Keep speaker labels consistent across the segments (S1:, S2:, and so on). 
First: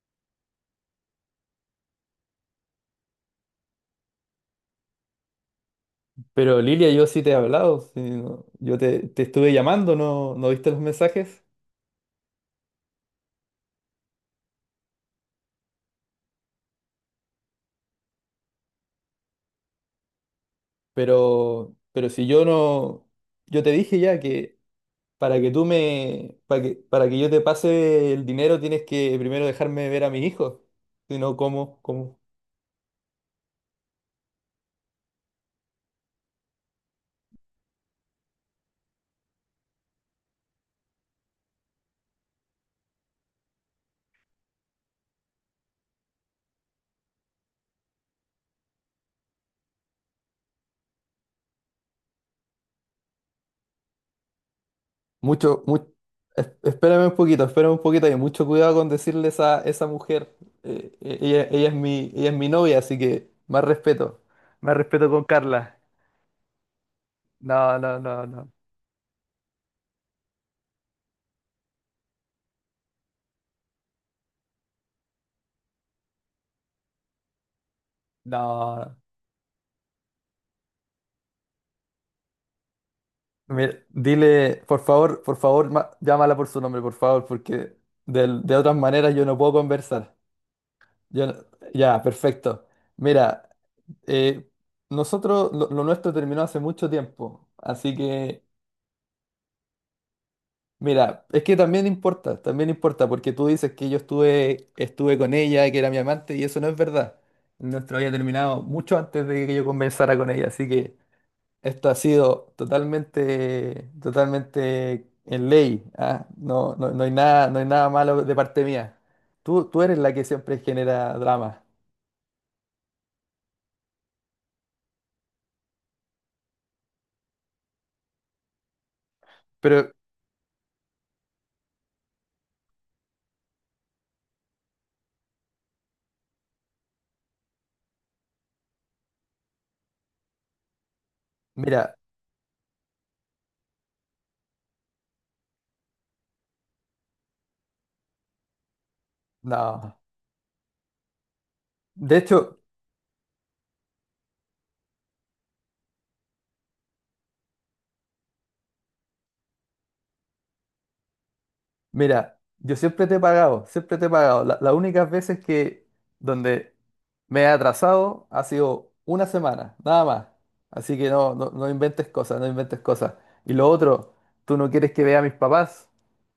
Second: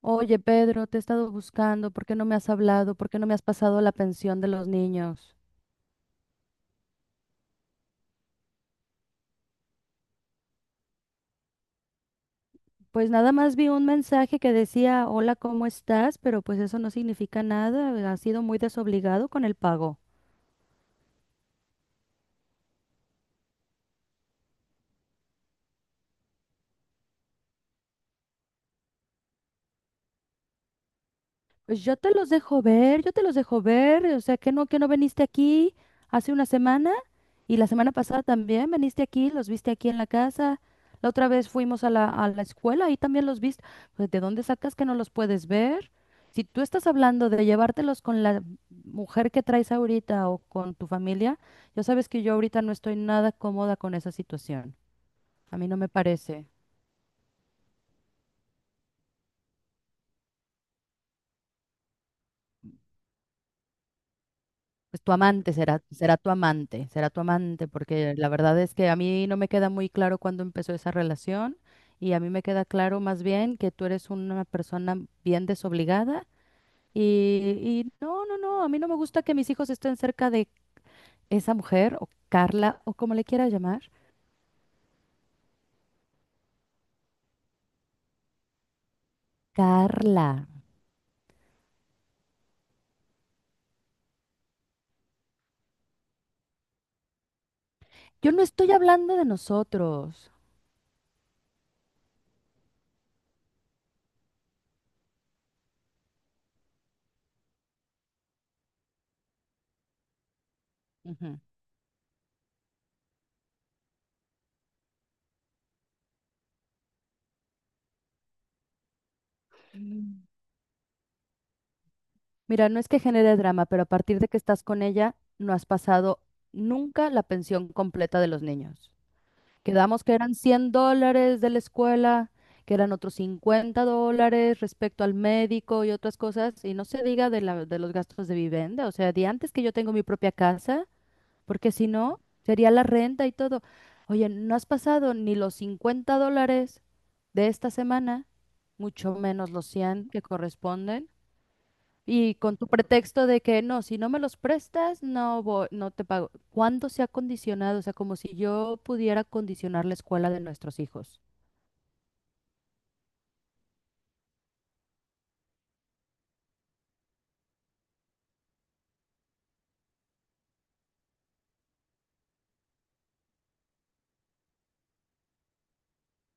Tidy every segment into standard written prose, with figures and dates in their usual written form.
S1: Oye, Pedro, te he estado buscando, ¿por qué no me has hablado? ¿Por qué no me has pasado la pensión de los niños?
S2: Pero Lilia, yo sí te he hablado, sí, yo te estuve llamando, no, no viste los mensajes,
S1: Pues nada más vi un mensaje que decía, hola, ¿cómo estás? Pero pues eso no significa nada, has sido muy desobligado con el pago.
S2: pero si yo no, yo te dije ya que para que tú me, para que yo te pase el dinero tienes que primero dejarme ver a mis hijos, si no, ¿cómo,
S1: Pues yo te
S2: cómo?
S1: los dejo ver, yo te los dejo ver, o sea, que no viniste aquí hace una semana. Y la semana pasada también viniste aquí, los viste aquí en la casa. La otra vez fuimos a la escuela y también los viste. Pues, ¿de dónde sacas que no los puedes ver? Si tú estás hablando de llevártelos con la mujer que traes ahorita o con tu familia, ya sabes que yo ahorita no estoy nada cómoda con esa situación. A
S2: Mucho,
S1: mí no me
S2: mucho,
S1: parece.
S2: espérame un poquito, y mucho cuidado con decirle esa mujer, ella es mi novia, así que más
S1: Pues
S2: respeto
S1: tu
S2: con
S1: amante
S2: Carla.
S1: será, será tu amante,
S2: No, no,
S1: porque
S2: no,
S1: la
S2: no.
S1: verdad es que a mí no me queda muy claro cuándo empezó esa relación y a mí me queda claro más bien que tú eres una persona bien desobligada y, y no, no, no, a mí no me
S2: No,
S1: gusta que mis hijos estén cerca de esa mujer o Carla o como le quieras
S2: mira,
S1: llamar.
S2: dile, por favor, por favor, llámala por su nombre, por favor, porque de otras maneras yo no puedo conversar.
S1: Carla,
S2: Yo no- ya, perfecto. Mira, eh, lo nuestro terminó hace mucho tiempo, así
S1: yo no
S2: que
S1: estoy hablando de nosotros.
S2: mira, es que también importa, porque tú dices que yo estuve con ella, que era mi amante, y eso no es verdad. Nuestro había terminado mucho antes de que yo conversara con ella, así que...
S1: Ujú.
S2: Esto ha sido totalmente, totalmente en ley, ¿ah? No, no, no hay nada, no hay nada malo de parte mía. Tú eres la que
S1: Mm.
S2: siempre genera drama.
S1: Mira, no es que genere drama, pero a partir de que estás con ella, no has pasado nunca la pensión completa de los niños.
S2: Pero
S1: Quedamos que eran $100 de la escuela, que eran otros $50 respecto al médico y otras cosas, y no se diga de la, de los gastos de vivienda, o sea, de antes que yo tengo mi propia casa, porque si
S2: mira,
S1: no, sería la renta y todo. Oye, no has pasado ni los $50 de esta semana, mucho menos los
S2: no.
S1: 100 que corresponden.
S2: De
S1: Y con
S2: hecho,
S1: tu pretexto de que no, si no me los prestas, no te pago. ¿Cuándo se ha condicionado? O sea, como si yo pudiera condicionar la escuela de nuestros hijos.
S2: mira, yo siempre te he pagado, siempre te he pagado. Las únicas veces que donde me he atrasado ha sido una semana, nada más. Así que no, no, no inventes cosas, no inventes cosas. Y lo otro, tú no quieres que vea a mis papás,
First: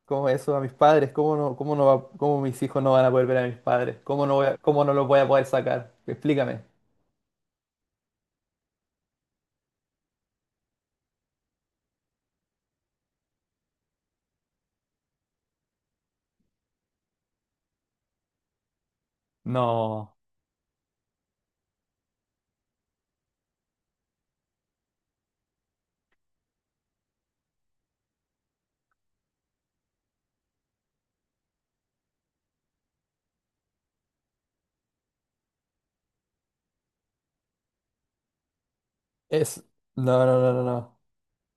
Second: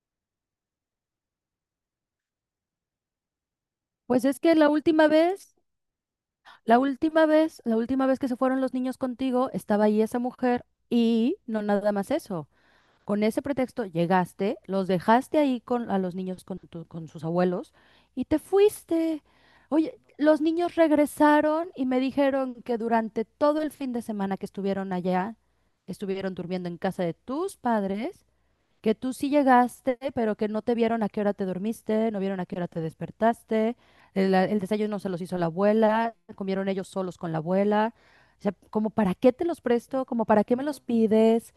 S2: como eso, a mis padres, cómo no, cómo mis hijos no van a poder ver a mis padres,
S1: Pues es que la
S2: cómo no los
S1: última
S2: voy a poder
S1: vez,
S2: sacar. Explícame.
S1: la última vez, la última vez que se fueron los niños contigo, estaba ahí esa mujer y no nada más eso. Con ese pretexto llegaste, los dejaste ahí con a los niños con, con sus abuelos y te fuiste. Oye,
S2: No,
S1: los niños regresaron y me dijeron que durante todo el fin de semana que estuvieron allá, estuvieron durmiendo en casa de tus padres, que tú sí llegaste, pero que no te vieron a qué hora te dormiste, no vieron a qué hora te despertaste, el desayuno se los hizo la abuela, comieron ellos solos con la abuela. O sea, como para qué te los
S2: es,
S1: presto,
S2: no,
S1: como
S2: no,
S1: para
S2: no,
S1: qué
S2: no,
S1: me los
S2: no,
S1: pides.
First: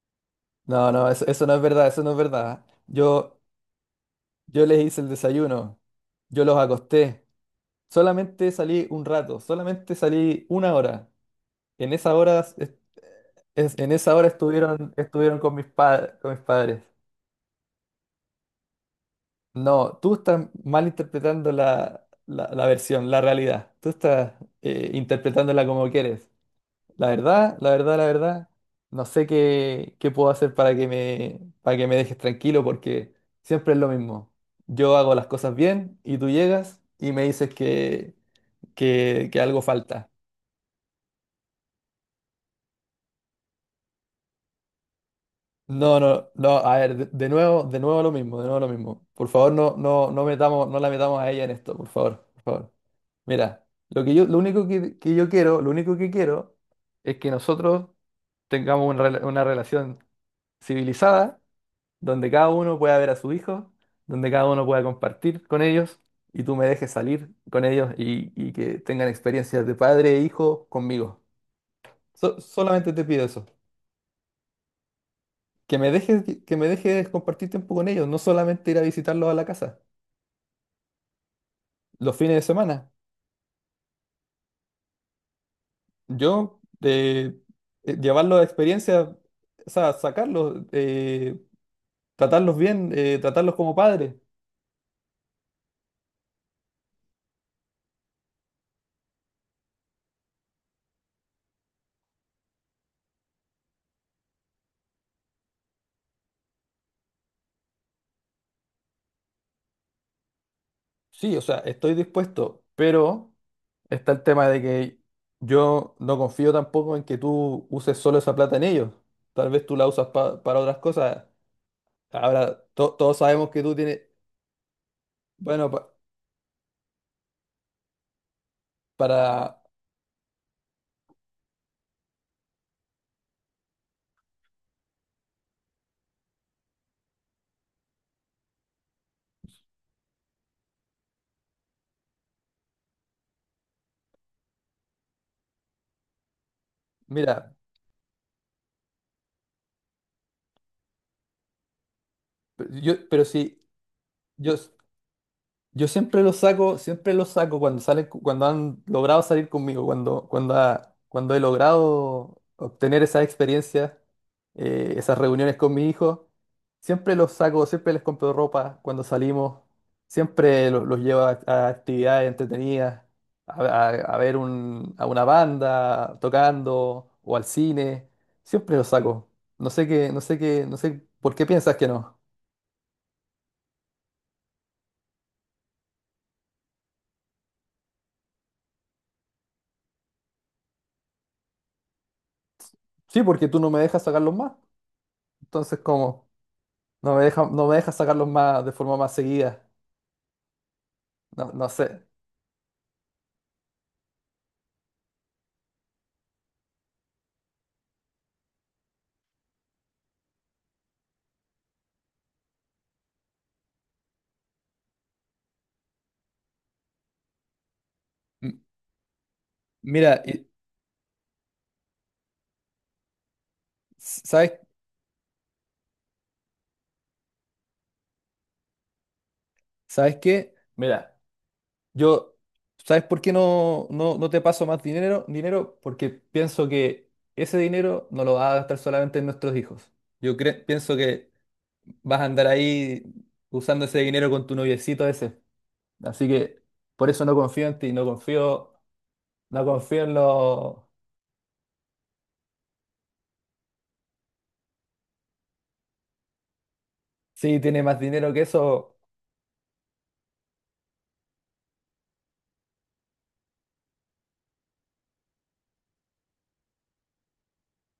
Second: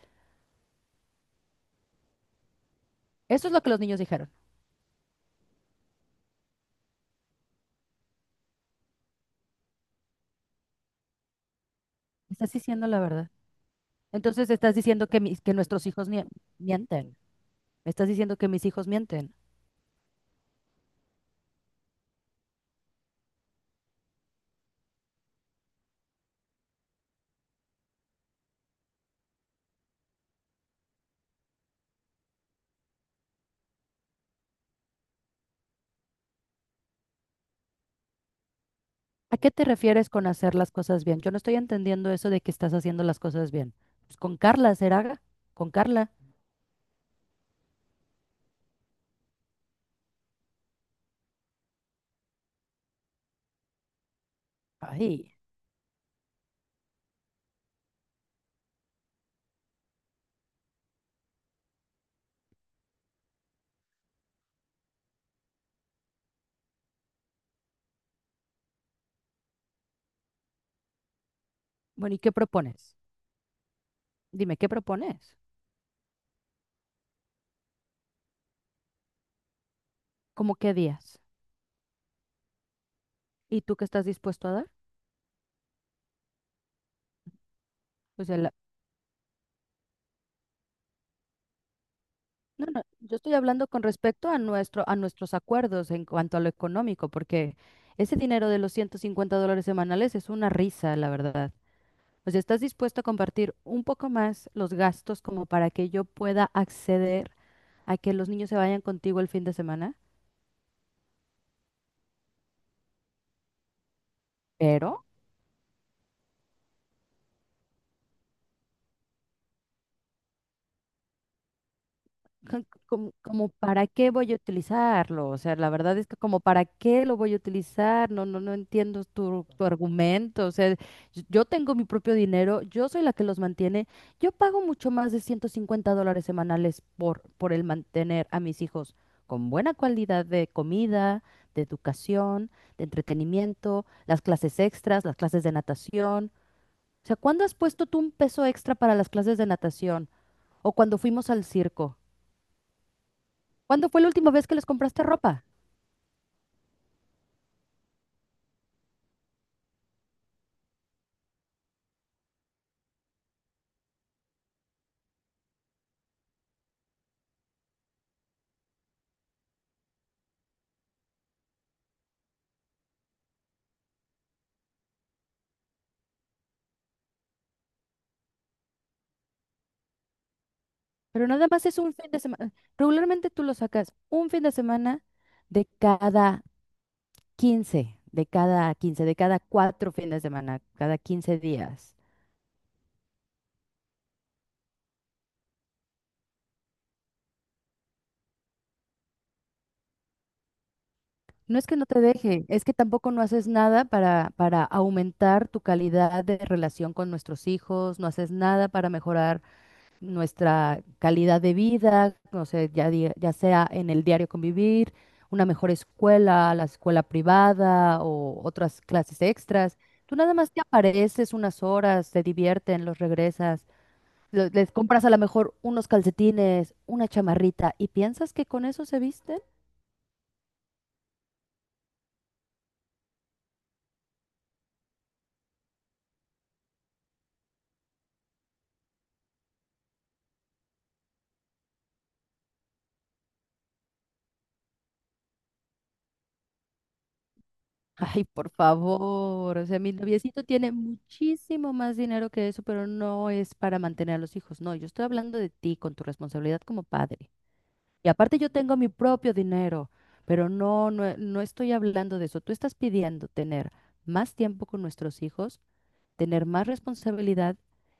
S2: no, no, eso no es verdad, eso no es verdad. Yo
S1: Eso es lo que los niños dijeron.
S2: Yo les hice el desayuno, yo los acosté, solamente salí un rato, solamente salí una hora. En esa hora,
S1: Estás
S2: es-
S1: diciendo la verdad.
S2: en esa hora
S1: Entonces estás
S2: estuvieron,
S1: diciendo que,
S2: estuvieron
S1: mis, que
S2: con
S1: nuestros hijos
S2: con mis padres.
S1: mienten. Me estás diciendo que mis hijos mienten.
S2: No, tú estás malinterpretando la versión, la realidad. Tú estás interpretándola como quieres. La verdad, la verdad, la verdad, no sé qué, qué puedo hacer para que me dejes tranquilo porque siempre es lo mismo. Yo hago las cosas bien y tú llegas y me dices que, que,
S1: ¿A
S2: que
S1: qué
S2: algo
S1: te refieres
S2: falta.
S1: con hacer las cosas bien? Yo no estoy entendiendo eso de que estás haciendo las cosas bien. Pues con Carla, ¿será? Con
S2: No,
S1: Carla.
S2: no, no, a ver, de nuevo, de nuevo lo mismo, de nuevo lo mismo. Por favor, no, no, no metamos, no la metamos a ella en esto, por favor, por favor. Mira, lo que yo, lo único que yo
S1: Ay.
S2: quiero, lo único que quiero es que nosotros tengamos una una relación civilizada donde cada uno pueda ver a su hijo, donde cada uno pueda compartir con ellos y tú me dejes salir con ellos y que tengan experiencias de padre e hijo conmigo.
S1: Bueno, ¿y qué
S2: Solamente
S1: propones?
S2: te pido eso,
S1: Dime, ¿qué propones?
S2: que me dejes, que me dejes compartir tiempo con ellos, no solamente ir a visitarlos a la casa,
S1: ¿Cómo qué días?
S2: los fines de semana.
S1: ¿Y tú qué estás dispuesto a dar?
S2: Yo
S1: O sea,
S2: llevarlos a
S1: la-
S2: experiencias, o sea, sacarlos, tratarlos
S1: no, no,
S2: bien,
S1: yo estoy
S2: tratarlos
S1: hablando
S2: como
S1: con
S2: padres.
S1: respecto a nuestro, a nuestros acuerdos en cuanto a lo económico, porque ese dinero de los $150 semanales es una risa, la verdad. O sea, ¿estás dispuesto a compartir un poco más los gastos como para que yo pueda acceder a que los niños se vayan contigo el fin de semana?
S2: Sí, o sea, estoy dispuesto, pero... está el tema de que
S1: Pero
S2: yo no confío tampoco en que tú uses solo esa plata en ellos. Tal vez tú la usas para otras cosas. Ahora,
S1: ja,
S2: to-
S1: como,
S2: todos
S1: como
S2: sabemos que tú
S1: para
S2: tienes,
S1: qué voy a utilizarlo, o sea,
S2: bueno,
S1: la
S2: pa-
S1: verdad es que como para qué lo voy a utilizar, no, no, no entiendo tu,
S2: para,
S1: tu argumento, o sea, yo tengo mi propio dinero, yo soy la que los mantiene, yo pago mucho más de $150 semanales por el mantener a mis hijos con buena calidad de comida, de educación, de entretenimiento, las clases extras, las clases de natación, o sea, ¿cuándo
S2: mira,
S1: has puesto tú un peso extra para las clases de natación o cuando fuimos al circo?
S2: pe- yo, pero si
S1: ¿Cuándo fue la última vez
S2: yo,
S1: que les compraste ropa?
S2: yo siempre los saco cuando salen, cuando han logrado salir conmigo, cuando he logrado obtener esas experiencias, esas reuniones con mi hijo, siempre los saco, siempre les compro ropa cuando salimos, siempre los llevo a actividades entretenidas, a ver a una banda tocando o al cine, siempre los saco. No sé qué, no sé qué, no sé
S1: Pero
S2: por qué
S1: nada más
S2: piensas
S1: es
S2: que
S1: un fin
S2: no.
S1: de semana. Regularmente tú lo sacas un fin de semana de cada 15, de cada 15, de cada cuatro fines de semana, cada 15 días.
S2: Sí, porque tú no me dejas sacarlos más, entonces ¿cómo? No me deja, no me deja sacarlos más de forma más seguida. No,
S1: No es
S2: no
S1: que no
S2: sé.
S1: te deje, es que tampoco no haces nada para, para aumentar tu calidad de relación con nuestros hijos, no haces nada para mejorar nuestra calidad de vida, o sea, ya, ya sea en el diario convivir, una mejor escuela, la escuela privada o
S2: M-
S1: otras clases extras. Tú
S2: Mira,
S1: nada más te apareces unas horas, te divierten, los regresas,
S2: ¿sabes,
S1: les compras a lo mejor unos calcetines, una chamarrita y piensas que con eso se visten.
S2: sabes qué? Mira, yo, ¿sabes por qué no, no, no te paso más dinero? Dinero porque pienso que ese dinero no lo vas a gastar solamente en nuestros hijos. Yo pienso que vas a andar ahí usando ese dinero con tu noviecito ese. Así que por eso no confío en ti, no
S1: Ay, por
S2: confío,
S1: favor,
S2: no
S1: o sea, mi
S2: confío en
S1: noviecito tiene
S2: los...
S1: muchísimo más dinero que eso, pero no es para mantener a los hijos. No, yo estoy hablando de ti con tu responsabilidad como padre.
S2: Sí, tiene más
S1: Y
S2: dinero
S1: aparte
S2: que
S1: yo tengo mi
S2: eso.
S1: propio dinero, pero no, no, no estoy hablando de eso. Tú estás pidiendo tener más tiempo con nuestros hijos, tener más responsabilidad.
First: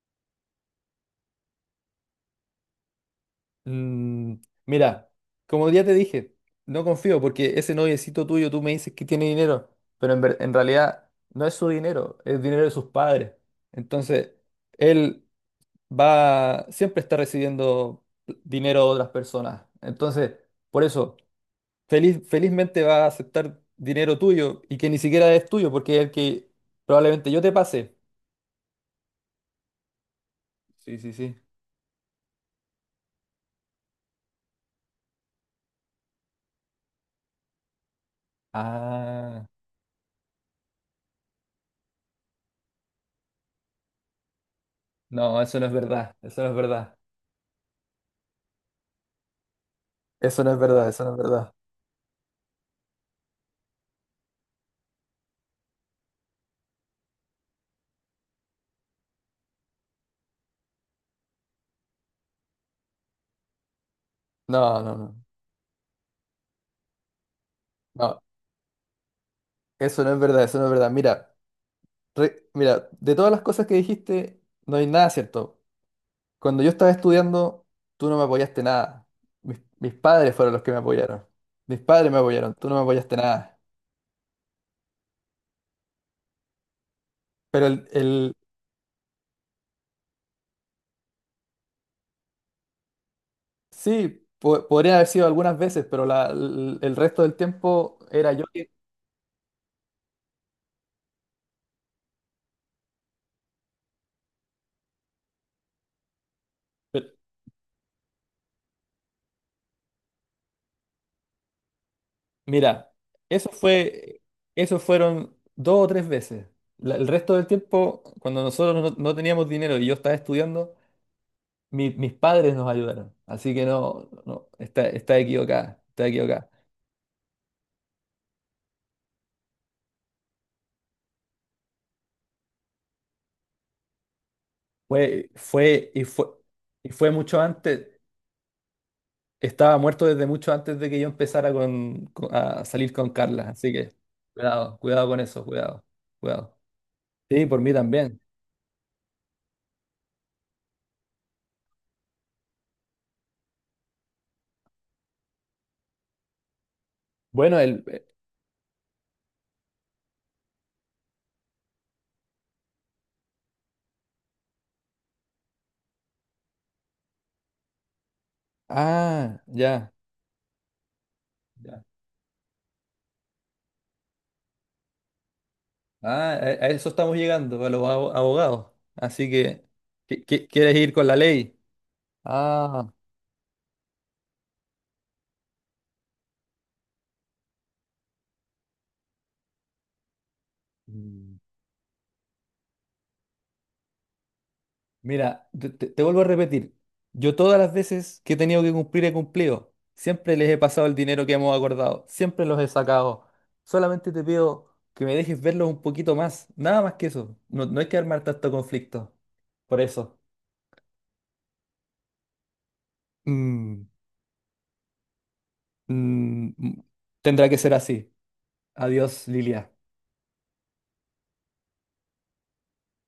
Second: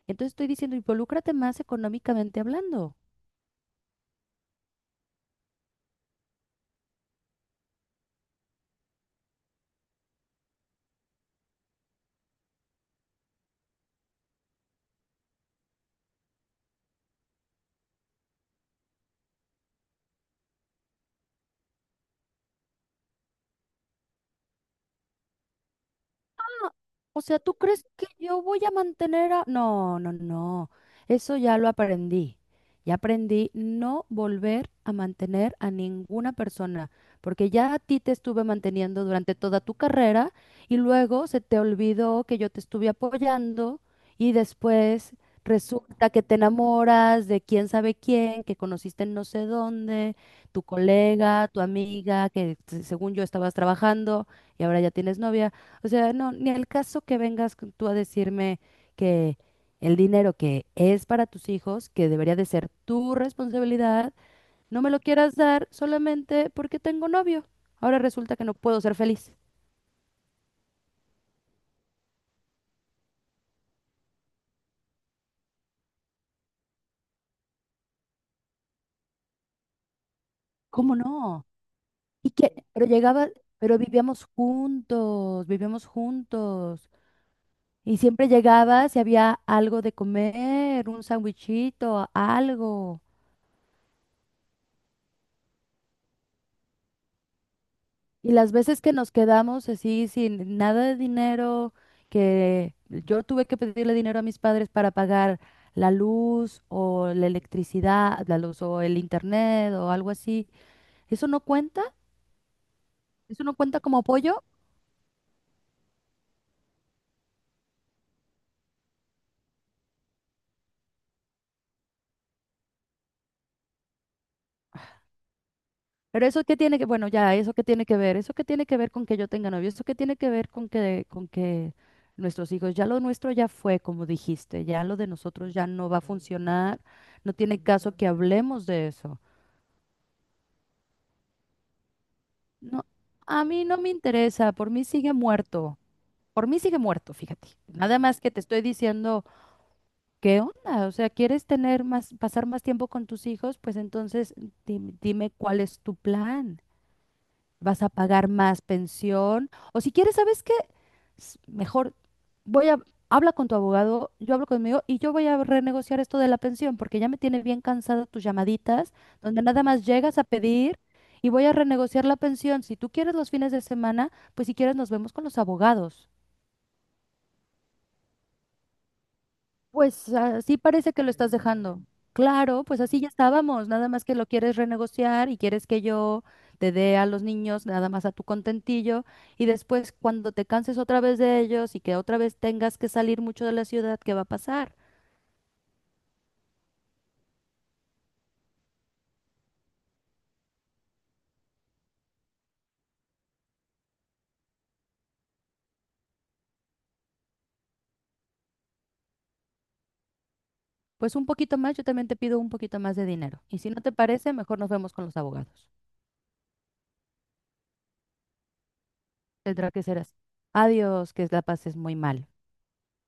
S1: Entonces estoy diciendo, involúcrate más económicamente hablando.
S2: Mm, mira, como ya te dije, no confío porque ese noviecito tuyo, tú me dices que tiene dinero, pero en realidad no es su dinero, es dinero de sus padres. Entonces, él va, siempre está recibiendo dinero de otras personas. Entonces, por eso, feliz, felizmente va a aceptar dinero tuyo y que ni siquiera es tuyo porque es el que
S1: O
S2: probablemente
S1: sea,
S2: yo te
S1: ¿tú crees
S2: pase.
S1: que yo voy a mantener a...? No, no, no.
S2: Sí, sí, sí.
S1: Eso ya lo aprendí. Ya aprendí no volver a mantener a ninguna persona, porque ya a ti te estuve manteniendo durante
S2: Ah,
S1: toda tu carrera y luego se te olvidó que yo te estuve apoyando y después
S2: no, eso no es
S1: resulta
S2: verdad,
S1: que te
S2: eso no es verdad.
S1: enamoras de quién sabe quién, que conociste en no sé dónde,
S2: Eso no es
S1: tu
S2: verdad, eso no es
S1: colega,
S2: verdad.
S1: tu amiga, que según yo estabas trabajando y ahora ya tienes novia. O sea, no, ni al caso que vengas tú a decirme que el dinero que es para tus hijos, que debería de ser tu responsabilidad,
S2: No,
S1: no me
S2: no,
S1: lo
S2: no.
S1: quieras dar solamente porque tengo novio. Ahora
S2: No,
S1: resulta que no puedo ser feliz.
S2: eso no es verdad, eso no es verdad. Mira, mira, de todas las cosas que dijiste, no hay nada cierto. Cuando yo estaba estudiando, tú no me apoyaste nada. Mis padres fueron los que me
S1: ¿Cómo
S2: apoyaron.
S1: no?
S2: Mis padres me
S1: Y
S2: apoyaron,
S1: que,
S2: tú no me
S1: pero
S2: apoyaste
S1: llegaba,
S2: nada.
S1: pero vivíamos juntos, vivíamos juntos.
S2: Pero el,
S1: Y siempre
S2: el-
S1: llegabas y había algo de comer, un sandwichito, algo.
S2: sí, podría haber sido algunas veces, pero el resto del tiempo era
S1: Y
S2: yo
S1: las
S2: que...
S1: veces que nos quedamos así sin nada de dinero, que yo tuve que pedirle dinero a mis padres para pagar la luz
S2: pero,
S1: o la electricidad, la luz o el internet o algo así, ¿eso no cuenta?
S2: mira,
S1: ¿Eso
S2: eso
S1: no cuenta como
S2: fue,
S1: apoyo?
S2: eso fueron dos o tres veces. El resto del tiempo, cuando nosotros no teníamos dinero y yo estaba estudiando, mis padres nos ayudaron, así que no, no, está, está equivocada, está
S1: Pero eso
S2: equivocada.
S1: qué tiene que, bueno, ya, eso qué tiene que ver, eso qué tiene que ver con que yo tenga novio, eso qué tiene que ver con que nuestros hijos, ya lo nuestro ya fue, como dijiste, ya lo de
S2: Fue,
S1: nosotros ya no
S2: fue,
S1: va a
S2: y fue,
S1: funcionar,
S2: y fue
S1: no
S2: mucho
S1: tiene
S2: antes,
S1: caso que hablemos de eso.
S2: estaba muerto desde mucho antes de que yo empezara a
S1: No,
S2: salir con
S1: a
S2: Carla,
S1: mí
S2: así
S1: no me
S2: que
S1: interesa, por
S2: cuidado,
S1: mí
S2: cuidado
S1: sigue
S2: con eso,
S1: muerto,
S2: cuidado,
S1: por
S2: cuidado.
S1: mí sigue muerto,
S2: Sí,
S1: fíjate.
S2: por mí
S1: Nada
S2: también.
S1: más que te estoy diciendo, ¿qué onda? O sea, ¿quieres tener más, pasar más tiempo con tus hijos? Pues entonces dime cuál es tu plan
S2: Bueno,
S1: vas a pagar más pensión. O si quieres, ¿sabes qué? Mejor voy a, habla con tu abogado, yo hablo conmigo y yo voy a renegociar esto de la pensión porque ya me tiene bien cansada tus llamaditas,
S2: ah,
S1: donde nada más
S2: ya,
S1: llegas a pedir y voy a
S2: ya.
S1: renegociar la pensión. Si tú quieres los fines de semana, pues si quieres nos vemos con los abogados.
S2: Ah, a eso estamos llegando, a los abogados, así que,
S1: Pues así
S2: ¿quieres ir
S1: parece que
S2: con
S1: lo
S2: la
S1: estás
S2: ley?
S1: dejando. Claro, pues
S2: Ah.
S1: así ya estábamos, nada más que lo quieres renegociar y quieres que yo te dé a los niños nada más a tu contentillo y después cuando te canses otra vez
S2: Mm.
S1: de ellos y que otra vez tengas que salir mucho de la ciudad, ¿qué va a pasar?
S2: Mira, te vuelvo a repetir, yo todas las veces que he tenido que cumplir he cumplido, siempre les he pasado el dinero que hemos acordado, siempre los he sacado, solamente te pido que me dejes verlos un poquito más, nada más que eso, no, no hay que armar tanto conflicto, por eso.
S1: Pues un poquito más, yo también te pido un poquito más de dinero. Y si no
S2: Mm,
S1: te parece, mejor nos vemos con los abogados.
S2: mm, mm, tendrá que ser así. Adiós,
S1: Tendrá
S2: Lilia.
S1: que ser así. Adiós, que la pases muy mal.